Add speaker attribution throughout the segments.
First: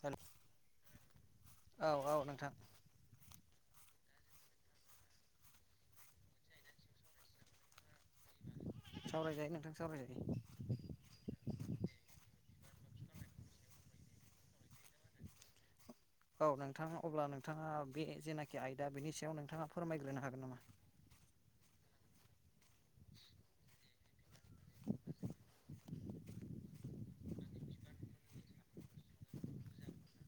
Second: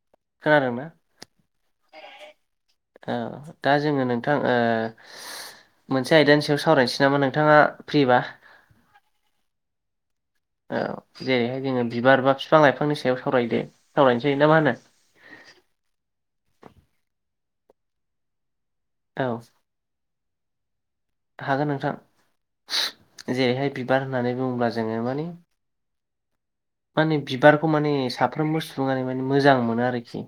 Speaker 1: औ
Speaker 2: खोनादोंना?
Speaker 1: औ नोंथां
Speaker 2: औ दा जोङो नों थां ओ मोनसे आयदानि सायाव सावरायनोसै नामा! नोंथाङा फ्रिबा
Speaker 1: सावरायजायो नोंथां सावरायजायो।
Speaker 2: औ जेरैहाय जोङो बिबार बा फिफां लाइफांनि सायाव सावरायदो सावरायनोसै ना मा होनो?
Speaker 1: [inaudible] औ नोंथाङा अब्ला नोंथाङा बे जेनाखि आयदा बेनि सायाव
Speaker 2: औ
Speaker 1: नोंथाङा फोरमायग्रोनो हागोन नामा?
Speaker 2: हागोन नोंथां। जेरैहाय बिबार होननानै बुङोब्ला जोङो माने माने बिबारखौ माने साफ्रोमबो सुुबुङानो माने मोजां मोनो आरोखि।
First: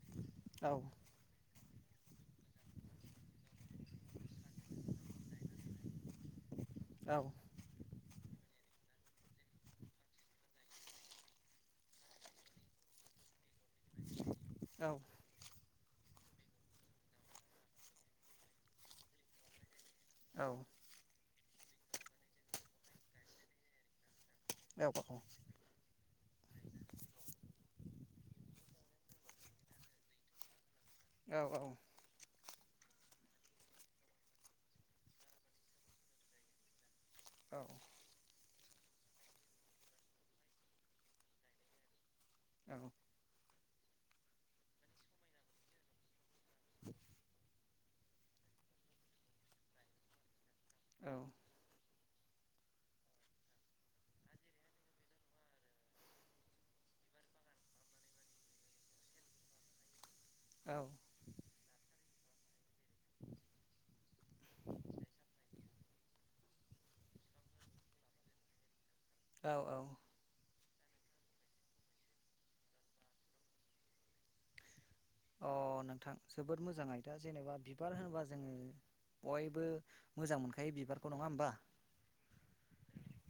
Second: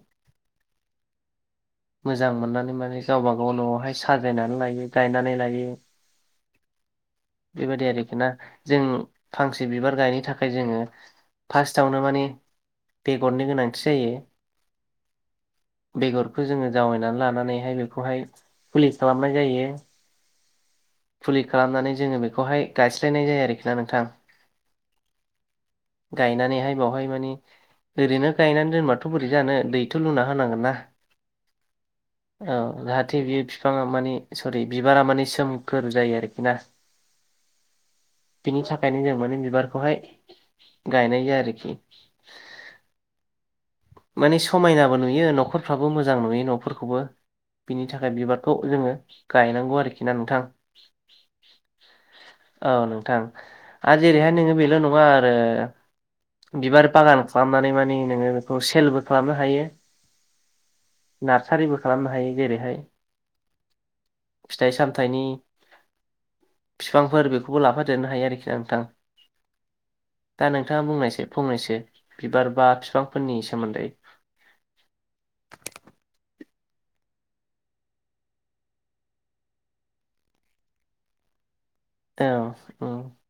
Speaker 1: औ
Speaker 2: मोजां मोननानै माने गावबा गाव न'आवहाय साजायनानै लायो गायनानै लायो।
Speaker 1: औ
Speaker 2: बेबायदि आरो ना जों फांसे बिबार गायनो थाखाय जोंङो फार्स्टआवनो माने बेगरनि गोनांथि जायो।
Speaker 1: औ
Speaker 2: बेगरखौ जोङो जावैनानै लानानैहाय बेखौहाय फुलि खालामनाय जायो।
Speaker 1: औ
Speaker 2: फुलि खालामनानै जोङो बेखौहाय गायस्लायनाय जायो आरोखि ना नोंथां।
Speaker 1: [unintelligible]
Speaker 2: गायनानैहाय बावहाय माने ओरैनो गायनानै दोनबाथ' बोरै जानो दैथ' लुना होनांगोन ना।
Speaker 1: औ औ
Speaker 2: औ जाहाथे बेयो फिफाङा माने सरि बिबारा माने सोमखोर जायो आरोखि ना।
Speaker 1: औ
Speaker 2: बिनि थाखायनो जों माने बिबारखौहाय गायनाय जायो आरोखि।
Speaker 1: औ
Speaker 2: माने समायनाबो नुयो न'खरफ्राबो मोजां नुयो न'फोरखौबो। बिनि थाखाय बिबारखौ जोङो गायनांगौ आरोखि ना नोंथां।
Speaker 1: औ
Speaker 2: औ नोंथां आरो जेरैहाय नोङो बेल' नङा आरो बिबार बागान खालामनानै माने नोङो बेखौ सेलबो खालामनो हायो। नार्सारिबो खालामनो हायो। जेरैहाय फिथाइ सामथाइनि फिफांफोर बेखौबो लाफादेरनो हायो आरोखिना नोंथां।
Speaker 1: औ औ
Speaker 2: दा नोंथाङा बुंनायसै फंनैसो बिबार बा फिफांफोरनि सोमोन्दै
Speaker 1: अ नोंथां जोबोद मोजां आयदा जेनेबा बिबार होनोबा जोङो बयबो मोजां मोनखायो बिबारखौ नङा होमबा?
Speaker 2: औ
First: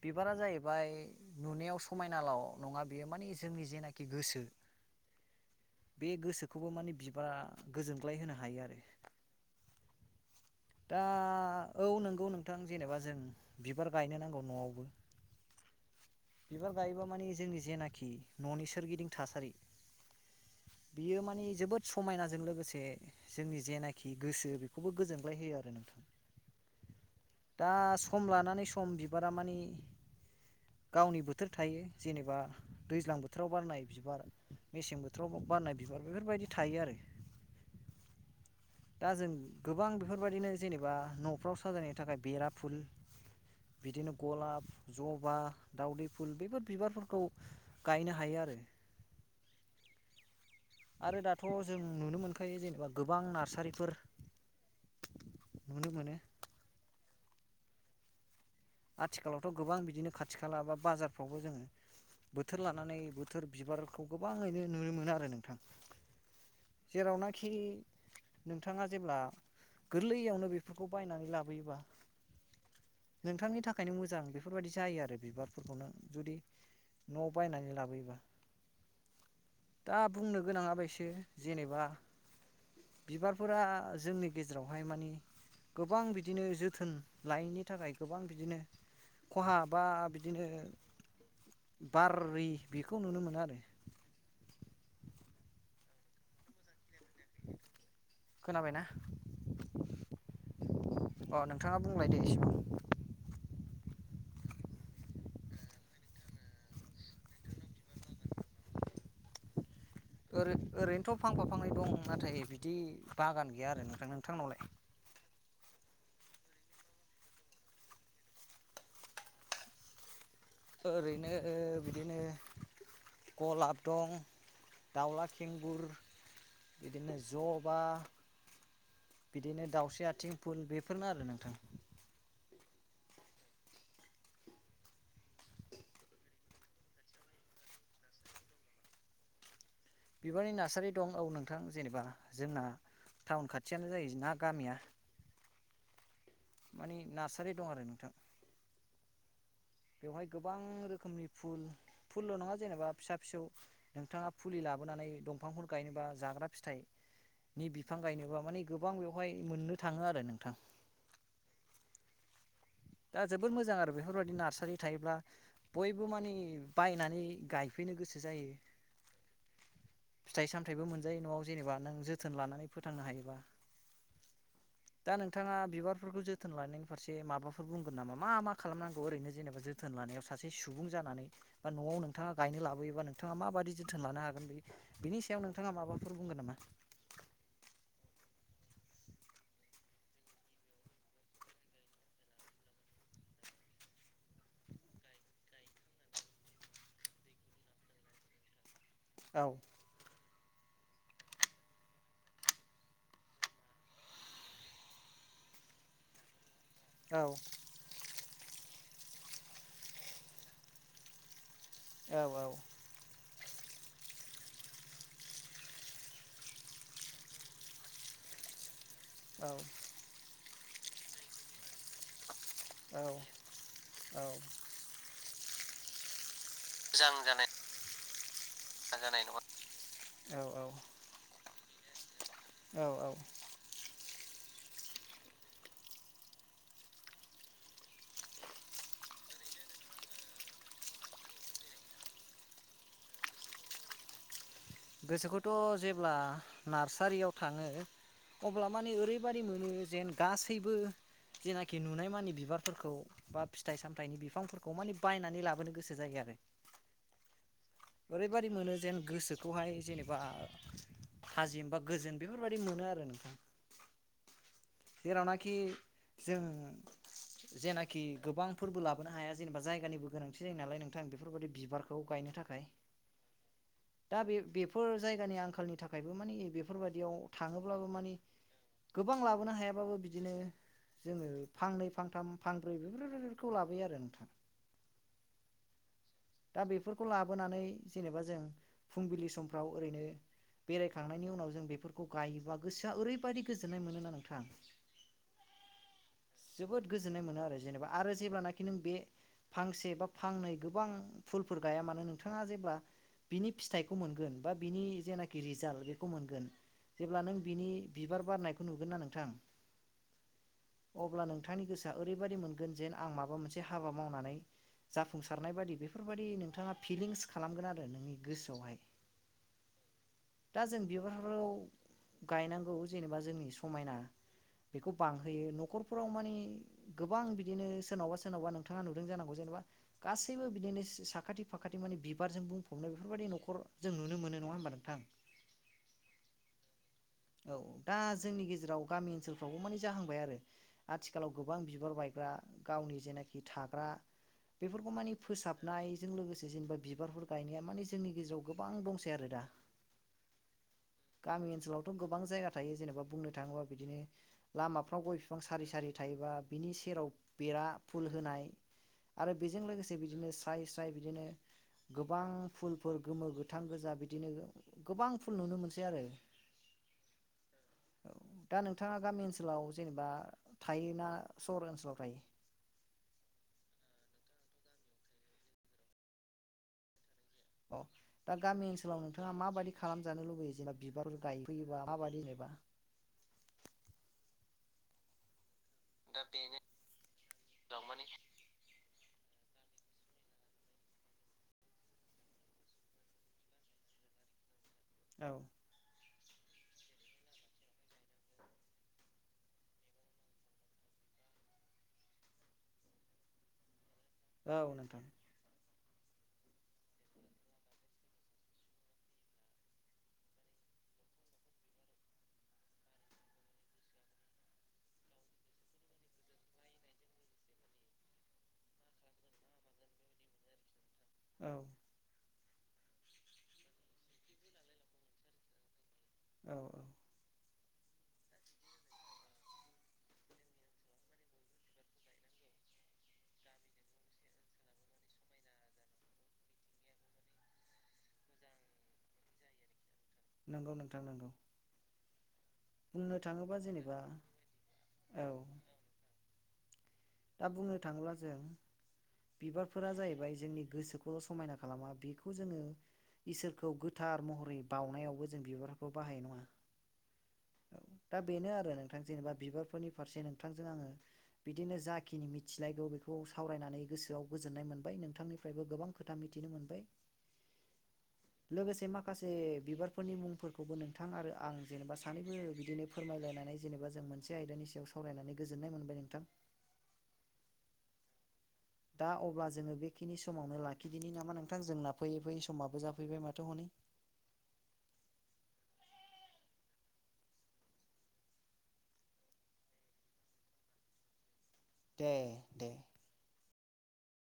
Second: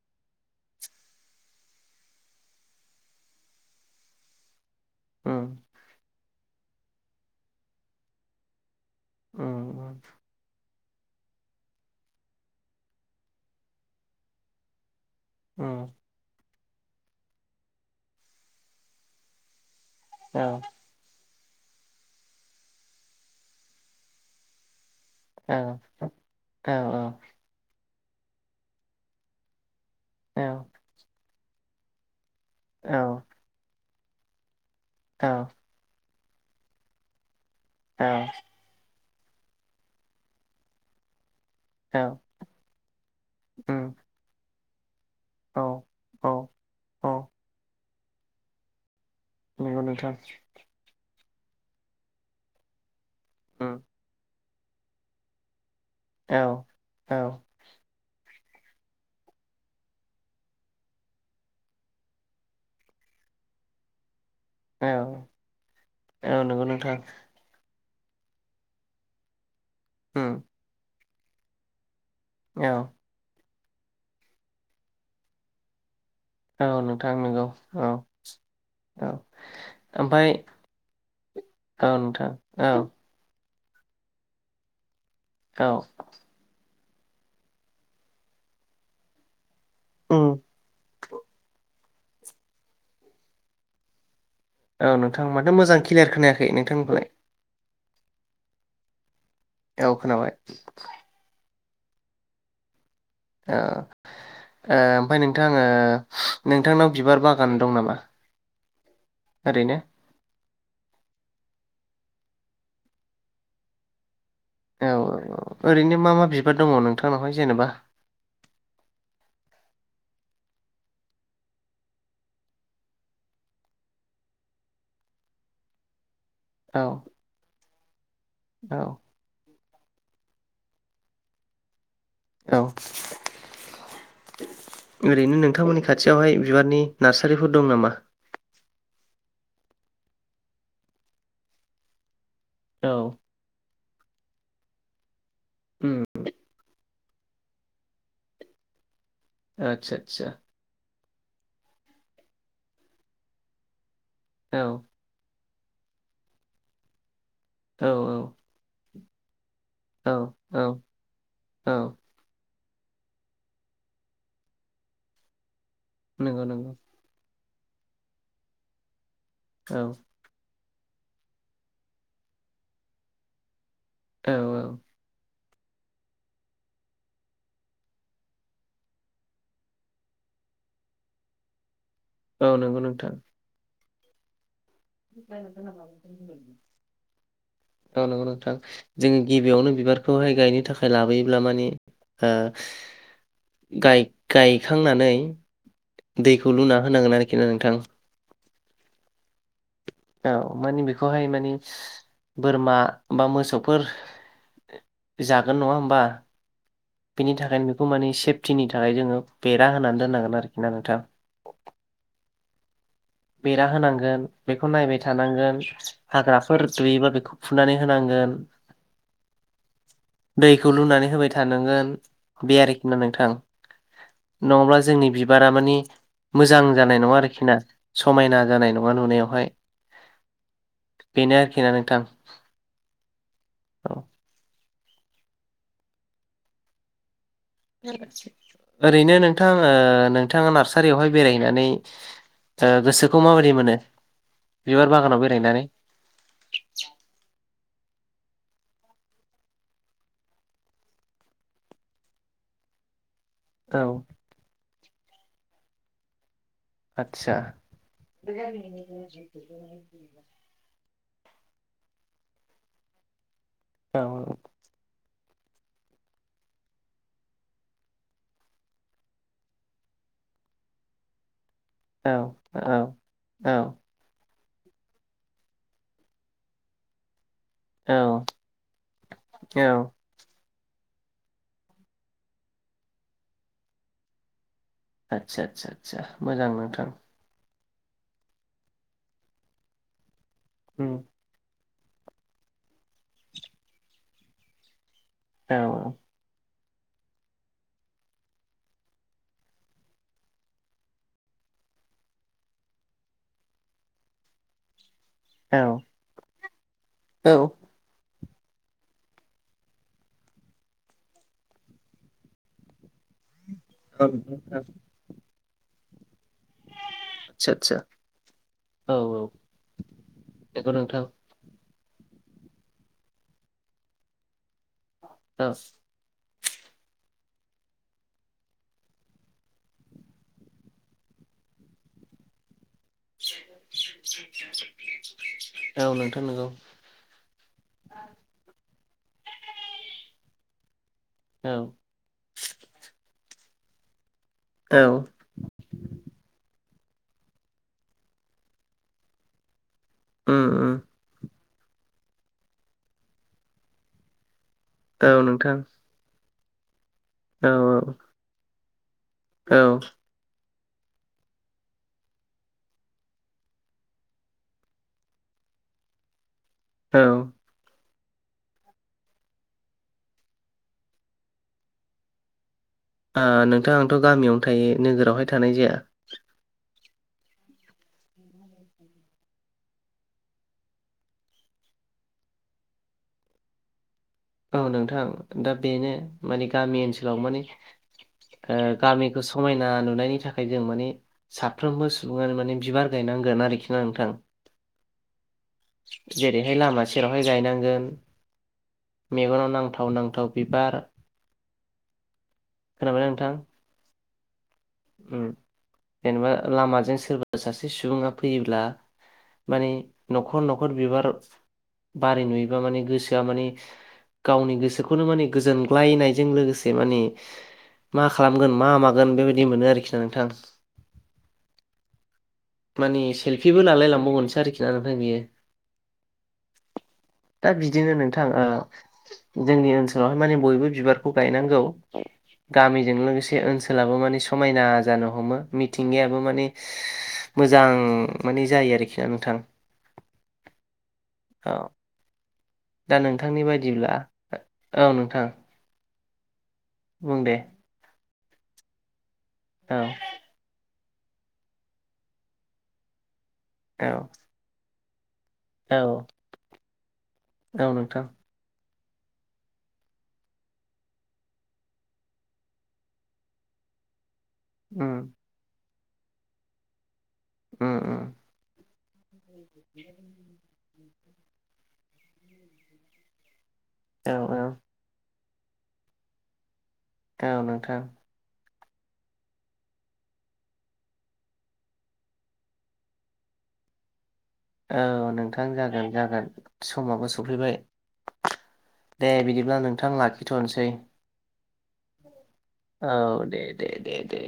Speaker 1: बिबारा नुनायाव समायनाल' नङा बियो मानि जोंनि जेनाखि गोसो
Speaker 2: उम
Speaker 1: बे गोसोखौबो माने बिबारा गोजोनग्लाय होनो हायो आरो।
Speaker 2: औ
Speaker 1: दा औ नंगौ नोंथां जेनेबा जों बिबार गायनो नांगौ न'आवबो
Speaker 2: ओम
Speaker 1: बिबार गायोबा मानि जोंनि जेनाखि न'नि सोरगिदिं थासारि
Speaker 2: औ
Speaker 1: बेयो माने जोबोद समायनाजों लोगोसे जोंनि जेनाखि गोसो बेखौबो गोजोन ग्लाय
Speaker 2: औ
Speaker 1: होयो नोंथां
Speaker 2: औ
Speaker 1: दा सम लानानै सम बिबारा मानि
Speaker 2: औ
Speaker 1: गावनि बोथोर थायो जेनेबा दैज्लां
Speaker 2: औ
Speaker 1: बोथोराव बारनाय बिबार मेसें
Speaker 2: औ
Speaker 1: बोथोराव बारनाय बिबार बेफोरबायदि थायो आरो।
Speaker 2: औ
Speaker 1: दा जों गोबां बेफोरबायदिनो जेनेबा न' फ्राव साजायनो
Speaker 2: औ
Speaker 1: थाखाय बेराफुल
Speaker 2: उम
Speaker 1: बिदिनो गलाब जबा
Speaker 2: औ
Speaker 1: दावदै फुल
Speaker 2: औ
Speaker 1: बेफोर
Speaker 2: औ
Speaker 1: बिबारफोरखौ गायनो हायो आरो।
Speaker 2: नंगौ नोंथां।
Speaker 1: आरो दाथ' जों नुनो मोनखायो जेनेबा गोबां
Speaker 2: उम
Speaker 1: नार्सारिफोर नुनो मोनो
Speaker 2: औ औ।
Speaker 1: आथिखालावथ' गोबां बिदिनो खाथि खाला बा बाजारफ्रावबो जोङो बोथोर लानानै बोथोर बिबारखौ गोबाङैनो
Speaker 2: औ
Speaker 1: नुनो मोनो आरो नोंथां
Speaker 2: औ नंगौ नोंथां
Speaker 1: जेरावनाखि नोंथाङा जेब्ला
Speaker 2: उम
Speaker 1: गोरलैयावनो बेफोरखौ बायनानै लाबोयोबा
Speaker 2: औ।
Speaker 1: नोंथांनि थाखायनो मोजां बेफोरबायदि जायो आरो बिबारफोरखौनो
Speaker 2: औ नोंथां नोंगौ औ। औ
Speaker 1: दा
Speaker 2: ओमफ्राय
Speaker 1: बुंनो गोनाङा बेसो जेनेबा
Speaker 2: औ नोंथां औ
Speaker 1: बिबार फोर जोंनि गेजेरावहाय मानि
Speaker 2: औ
Speaker 1: गोबां बिदिनो जोथोन लायैनि थाखाय गोबां बिदिनो खहा बा
Speaker 2: उम
Speaker 1: बिदिनो बारि बेखौ नुनो मोनो आरो
Speaker 2: औ नोंथां माथो मोजां क्लियार खोनायाखै नोंथांनिखौलाय
Speaker 1: खोनाबायना?
Speaker 2: औ खोनाबाय।
Speaker 1: अ नोंथाङा बुंलायदो इसे।
Speaker 2: ओ। ओ ओमफ्राय नोंथां आो नोंथांनाव बिबार बागान दं नामा? ओरैनो
Speaker 1: ओरै ओरैनोथ' फांफा फांनै दं नाथाय बिदि बागान गैया आरो नोंथां। नोंथांनावलाय
Speaker 2: औ औ औ ओरैनो मा मा बिबार दङ नोंथांनावहाय जेनेबा
Speaker 1: ओरैनो बिदिनो गलाब दं दावला खेंगुर
Speaker 2: औ
Speaker 1: बिदिनो ज'बा
Speaker 2: औ
Speaker 1: बिदिनो दाउस्रि आथिं फुल बेफोरनो आरो नोंथां
Speaker 2: औ। ओरैनो नोंथांमोननि खाथियावहाय बिबारनि नार्सारिफोर दं नामा?
Speaker 1: बिबारनि नार्सारि दं औ नोंथां जेनेबा जोंना
Speaker 2: औ
Speaker 1: टाउन खाथ खाथियानो जायो ना गामिया
Speaker 2: ओम।
Speaker 1: माने नार्सारि दं आरो नोंथां।
Speaker 2: आदसा
Speaker 1: बेवहाय
Speaker 2: आदसा
Speaker 1: गोबां रोखोमनि फुल फुलल' नङा जेनेबा फिसा फिसौ नोंथाङा फुलि
Speaker 2: औ
Speaker 1: लाबोनानै दंफांफोर गायनोबा जाग्रा फिथाइनि
Speaker 2: औ
Speaker 1: बिफां गायनोबा मान गोब बां बेवहाय मोननो थाङो आरो
Speaker 2: औ
Speaker 1: नोंथां
Speaker 2: औ औ।
Speaker 1: दा जोबोद मोजां आरो बेफोर बायदि नार्सारि थायोब्ला बयबो मानि
Speaker 2: नंगौ नंगौ
Speaker 1: बायनानै गायफैनो गोसो जायो।
Speaker 2: औ।
Speaker 1: फिथाइ सामथथायबो मोनजायो न'आव जेनेबा नों जोथोन लानानै फोथांनो हायोबा
Speaker 2: औ औ।
Speaker 1: दा नोंथाङा बिबारफोरखौ जोथोन लानायनि फारसे माबाफोर बुंगोन नामा मा मा खालामनांगौ ओरैनो जेनेबा जोथोन लानायाव सासे सुबुं जानानै बा न'आवनो नोंथाङा
Speaker 2: औ
Speaker 1: गायनो
Speaker 2: नंगौ
Speaker 1: लाबोयोबा
Speaker 2: नोंथां
Speaker 1: नोंथाङा माबायदि जोथोन लानो हागोन बे बिनि सायाव नोंथाङा माबाफोर बुंगोन नामा?
Speaker 2: [unintelligible] औ नंगौ न थां जोङो गिबियावनो बिबारखौहाय गायनो थाखाय लाबोयोब्ला माने ओ गाय गायखांनानै दैखौ लुना होनांगोन आरोखि ना नोंथां
Speaker 1: औ
Speaker 2: औ मानि बेखौहाय मानि बोरमा बा मोसौफोर जागोन नङा होमबा
Speaker 1: औ
Speaker 2: बेनि थाखायनो बेखौ माने सेफटिनि थाखाय जोङो बेरा होनानै दोननांगोन आरोखि ना नोंथां।
Speaker 1: औ औ
Speaker 2: बेरा होनांगोन बेखौ नायबाय थानांगोन हाग्राफोर दुयोबा बेखौ फुनानै होनांगोन।
Speaker 1: औ
Speaker 2: दैखौ लुनानै होबाय थानांगोन बे आरोखि ना नोंथां नङाब्ला जोंनि बि बिबारा मानि मोजां जानाय नङा आरोखि ना समायना जानाय नङा नुनायावहाय
Speaker 1: औ औ
Speaker 2: बेनो आरोखि ना नोंथां
Speaker 1: औ औ
Speaker 2: औ ओरैनो नोंथां ओ नोंथाङा नार्सारियावहाय बेरायहैनानै ओ गोसोखौ माबोरै मोनो बिबार बागानाव
Speaker 1: गोसोखौथ
Speaker 2: बेरायनानै
Speaker 1: जेब्ला नार्सारियाव थाङो अब्ला माने ओरैबायाददि मोनो जेन गासैबो जेनाखि नुनाय मानि बिबारफोरखौ बा फिथाइ
Speaker 2: औ
Speaker 1: सामथाइनि बिफांफोरखौ मानि बायनानै लाबोनो गोसो जायो आरो
Speaker 2: आदसा
Speaker 1: ओरैबायाददि मोनो जेन गोसो खौहाय जेनेबा थाजिम बा गोजोन बेफोरबायाददि मोनो आरो नोंथां
Speaker 2: औ औ
Speaker 1: जेलानाखि जों जेनाखि गोबांफोरबो लाबोनो हाया जेनेबा जायगानिबो गोनांथि जायो नालाय नोंथां बेफोरबायाददि
Speaker 2: औ औ औ
Speaker 1: दा बे बेफोर जायगानि आंखालनि थाखायबो मानि बेफोरबायाददियाव थाङोब्लाबो
Speaker 2: औ
Speaker 1: मानि गोबां लाबोनो
Speaker 2: औ
Speaker 1: हायाबाबो बिदिनो जोङो फांनै फांथाम फांब्रै बेफोरफोरखौ लाबोयो आरो नोंथाङा
Speaker 2: आदसा आदसा आदसा मोजां नोंथां
Speaker 1: बेफोरखौ लाबोनानै जेनेबा जों फुंबिलि समफ्राव ओरैनो
Speaker 2: उम
Speaker 1: बेरायखांनायनि उनाव जों बे फोरखौ गायोबा गोसोआ ओरैबायाददि गोजोन्नाय मोनोना नोंथां
Speaker 2: औ औ
Speaker 1: जोबोद गोजोननाय मोनो आरो जेनेबा आरो जेब्लानाखि नों बे फांसे बा फांनै गोबां फुलफोर गाया मानो नोंथाङा जेब्ला बिनि फिथाइखौ मोनगोन बा बिनि जेखि
Speaker 2: औ
Speaker 1: रिजाल बेखौ मोनगोन जेब्ला नों
Speaker 2: औ
Speaker 1: बिनि बिबार बारनायखौ नुगोन ना नोंथां। अब्ला नोंथांनि गोसोआ ओरैबायाददि मोनगोन जेन आं माबा मोनसे से हाबा मावनानै
Speaker 2: आदसा
Speaker 1: जाफुंसारनाय बादि बेफोरबायाददि नोंथाङा फिलिंस खालामगोन
Speaker 2: आदसा
Speaker 1: आरो नोंनि गोसोआवहाय
Speaker 2: औ औ
Speaker 1: दा
Speaker 2: नंगौ
Speaker 1: जों
Speaker 2: नोंथां
Speaker 1: बिबारावफोखौ गायनांगौ जेनेबा जोंनि समायना बेखौ बांहोयो
Speaker 2: औ
Speaker 1: नखरफोराव माने गो गोबां बिदिनो सोरनावबा सोरनावबा नोंथाङा नुदों जानांगौ जेनेबा गासैबो बिदिनो साखाथि फाखाथि माने बिबारजों बुं नोंथां
Speaker 2: औ नोंथां नंगौ
Speaker 1: औ दा जोंनि गेजेराव गामि ओनसोलफ्रावबो माने जाहांबाय आरो आथिखालाव
Speaker 2: औ
Speaker 1: गोबां बिबार बायग्रा गावनि जेनाखि थाग्रा
Speaker 2: औ
Speaker 1: बेफोरखौ मानि फोसाबनायजों लोगोसे जेनेबा बिबारफोर गायनाया माने जोंनि गेजेराव गोबां दंसै आरो दा
Speaker 2: ओ ओ
Speaker 1: गामि ओनसोलावथ' गोबां जायगा थायो जेनेबा बुंनो थाङोबा बिदिनो लामाफ्राव
Speaker 2: औ
Speaker 1: गय बिफां
Speaker 2: नोंथां
Speaker 1: सारि सारि थायोबा बिनि सेराव
Speaker 2: औ
Speaker 1: बेरा फुल होनाय। आरो
Speaker 2: औ
Speaker 1: बेजों लोगोसे बिदिनो स्राय स्राय बिदिनो गोबां फुलफोर गोमो गोथां गोजा बिदिनो गोबां फुल नुनो मोनसै आरो।
Speaker 2: औ।
Speaker 1: औ दा नोंथाङा गामि ओनसोलाव जेनेबा थायो ना सहर ओनसोलाव थायो?
Speaker 2: ओ नोंथां आंथ' गामियावनो थायो नोगोरावहाय थानाय जाया।
Speaker 1: अ दा गामि ओनसोलाव नोंथाङा माबायदि खालामजानो लुुबैयो जेनेबा बिबारफोर गायफैयोबा माबादि जेनेबा?
Speaker 2: औ नोंथां दा बेनो मानि गामि ओनसोलाव माने ओ गामिखौ समायना नुनायनि थाखाय जों माने साफ्रोमबो सुबुङानो माने बिबार गायनांगोन आरोखि ना? नोंथां।
Speaker 1: औ।
Speaker 2: जेरैहाय लामा सेरावहाय गायनांगोन। मेगनाव नांथाव नांथाव बिबार। खोनाबाय नोंथां?
Speaker 1: औ नोंथां।
Speaker 2: उम जेनेबा लामाजों सोरबा सासे सुबुङा फैयोब्ला माने न'खर न'खर बिबार बार नुयोबा माने गोसोआ माने गावनि गोसोखौनो माने गोजोनग्लायनायजों लोगोसे माने मा खालामगोन मा मागोन बेबायदि मोनो आरोखि ना नोंथां।
Speaker 1: औ।
Speaker 2: मानि सेल्फिबो लालाय लांबावगोनसै आरोखि ना नोंथां बेयो।
Speaker 1: औ औ।
Speaker 2: बिदिनो नोंथां ओ जोंनि ओनसोलावहाय माने बयबो बिबारखौ गायनांगौ। गामिजों लोगोसे ओनसोलाबो माने समायना जानो हमो मिथिंगायाबो माने मोजां माने जायो आरोखि ना नोंथां।
Speaker 1: नोंगौ नोंथां नों।
Speaker 2: औ। दा नोंथांनि
Speaker 1: थाङोबा
Speaker 2: बायदिब्ला
Speaker 1: जेनेबा
Speaker 2: औ नोंथां। बुं दे
Speaker 1: दा बुंनो थाङोब्ला जों
Speaker 2: औ
Speaker 1: बिबारफोरा जाहैबाय जोंनि गोसोख समायना खालामा बेखौ जोङो इसोरखौ
Speaker 2: औ
Speaker 1: गोथार महरै बावनायावबो जों
Speaker 2: औ
Speaker 1: बिबारखौ बाहाय नङा औ दा बेनो आरो नोंथां। दा जेनेबा बिबारफोरनिरसे नोंथां जों बिदिनो जा खिनि मिथिलायगौ बेखौ सावरायनानै गोसोआव गोजोननाय
Speaker 2: उम
Speaker 1: मोनबाय नोंथांनिफ्रायबो गोबां खोथा मिथिनो मोनबाय।
Speaker 2: ओम ओम।
Speaker 1: लोगोसे माखासे बिबारफोरनि मुंफोरखौबो नों नोंथां आरो आं जेनेबा सानैबो बिदिनो फोरमायलायनानै जेनेबा जों
Speaker 2: औ
Speaker 1: मोनसे आयदानि सायाव सावरायनानै गोजोननाय मोनबाय नोंथां।
Speaker 2: औ नोंथां।
Speaker 1: दा अब्ला जोङो बेखिनि समावनो लाखिदिनि नामा नोंथां जोंना फैयै फैयै समाबो जाफैबाय माथो हनै।
Speaker 2: औ नोंथां जागोन जागोन समाबो सफैबाय। दे बिदिब्ला नोंथां लाखिथ'नोसै।
Speaker 1: दे। दे।
Speaker 2: औ दे दे दे दे।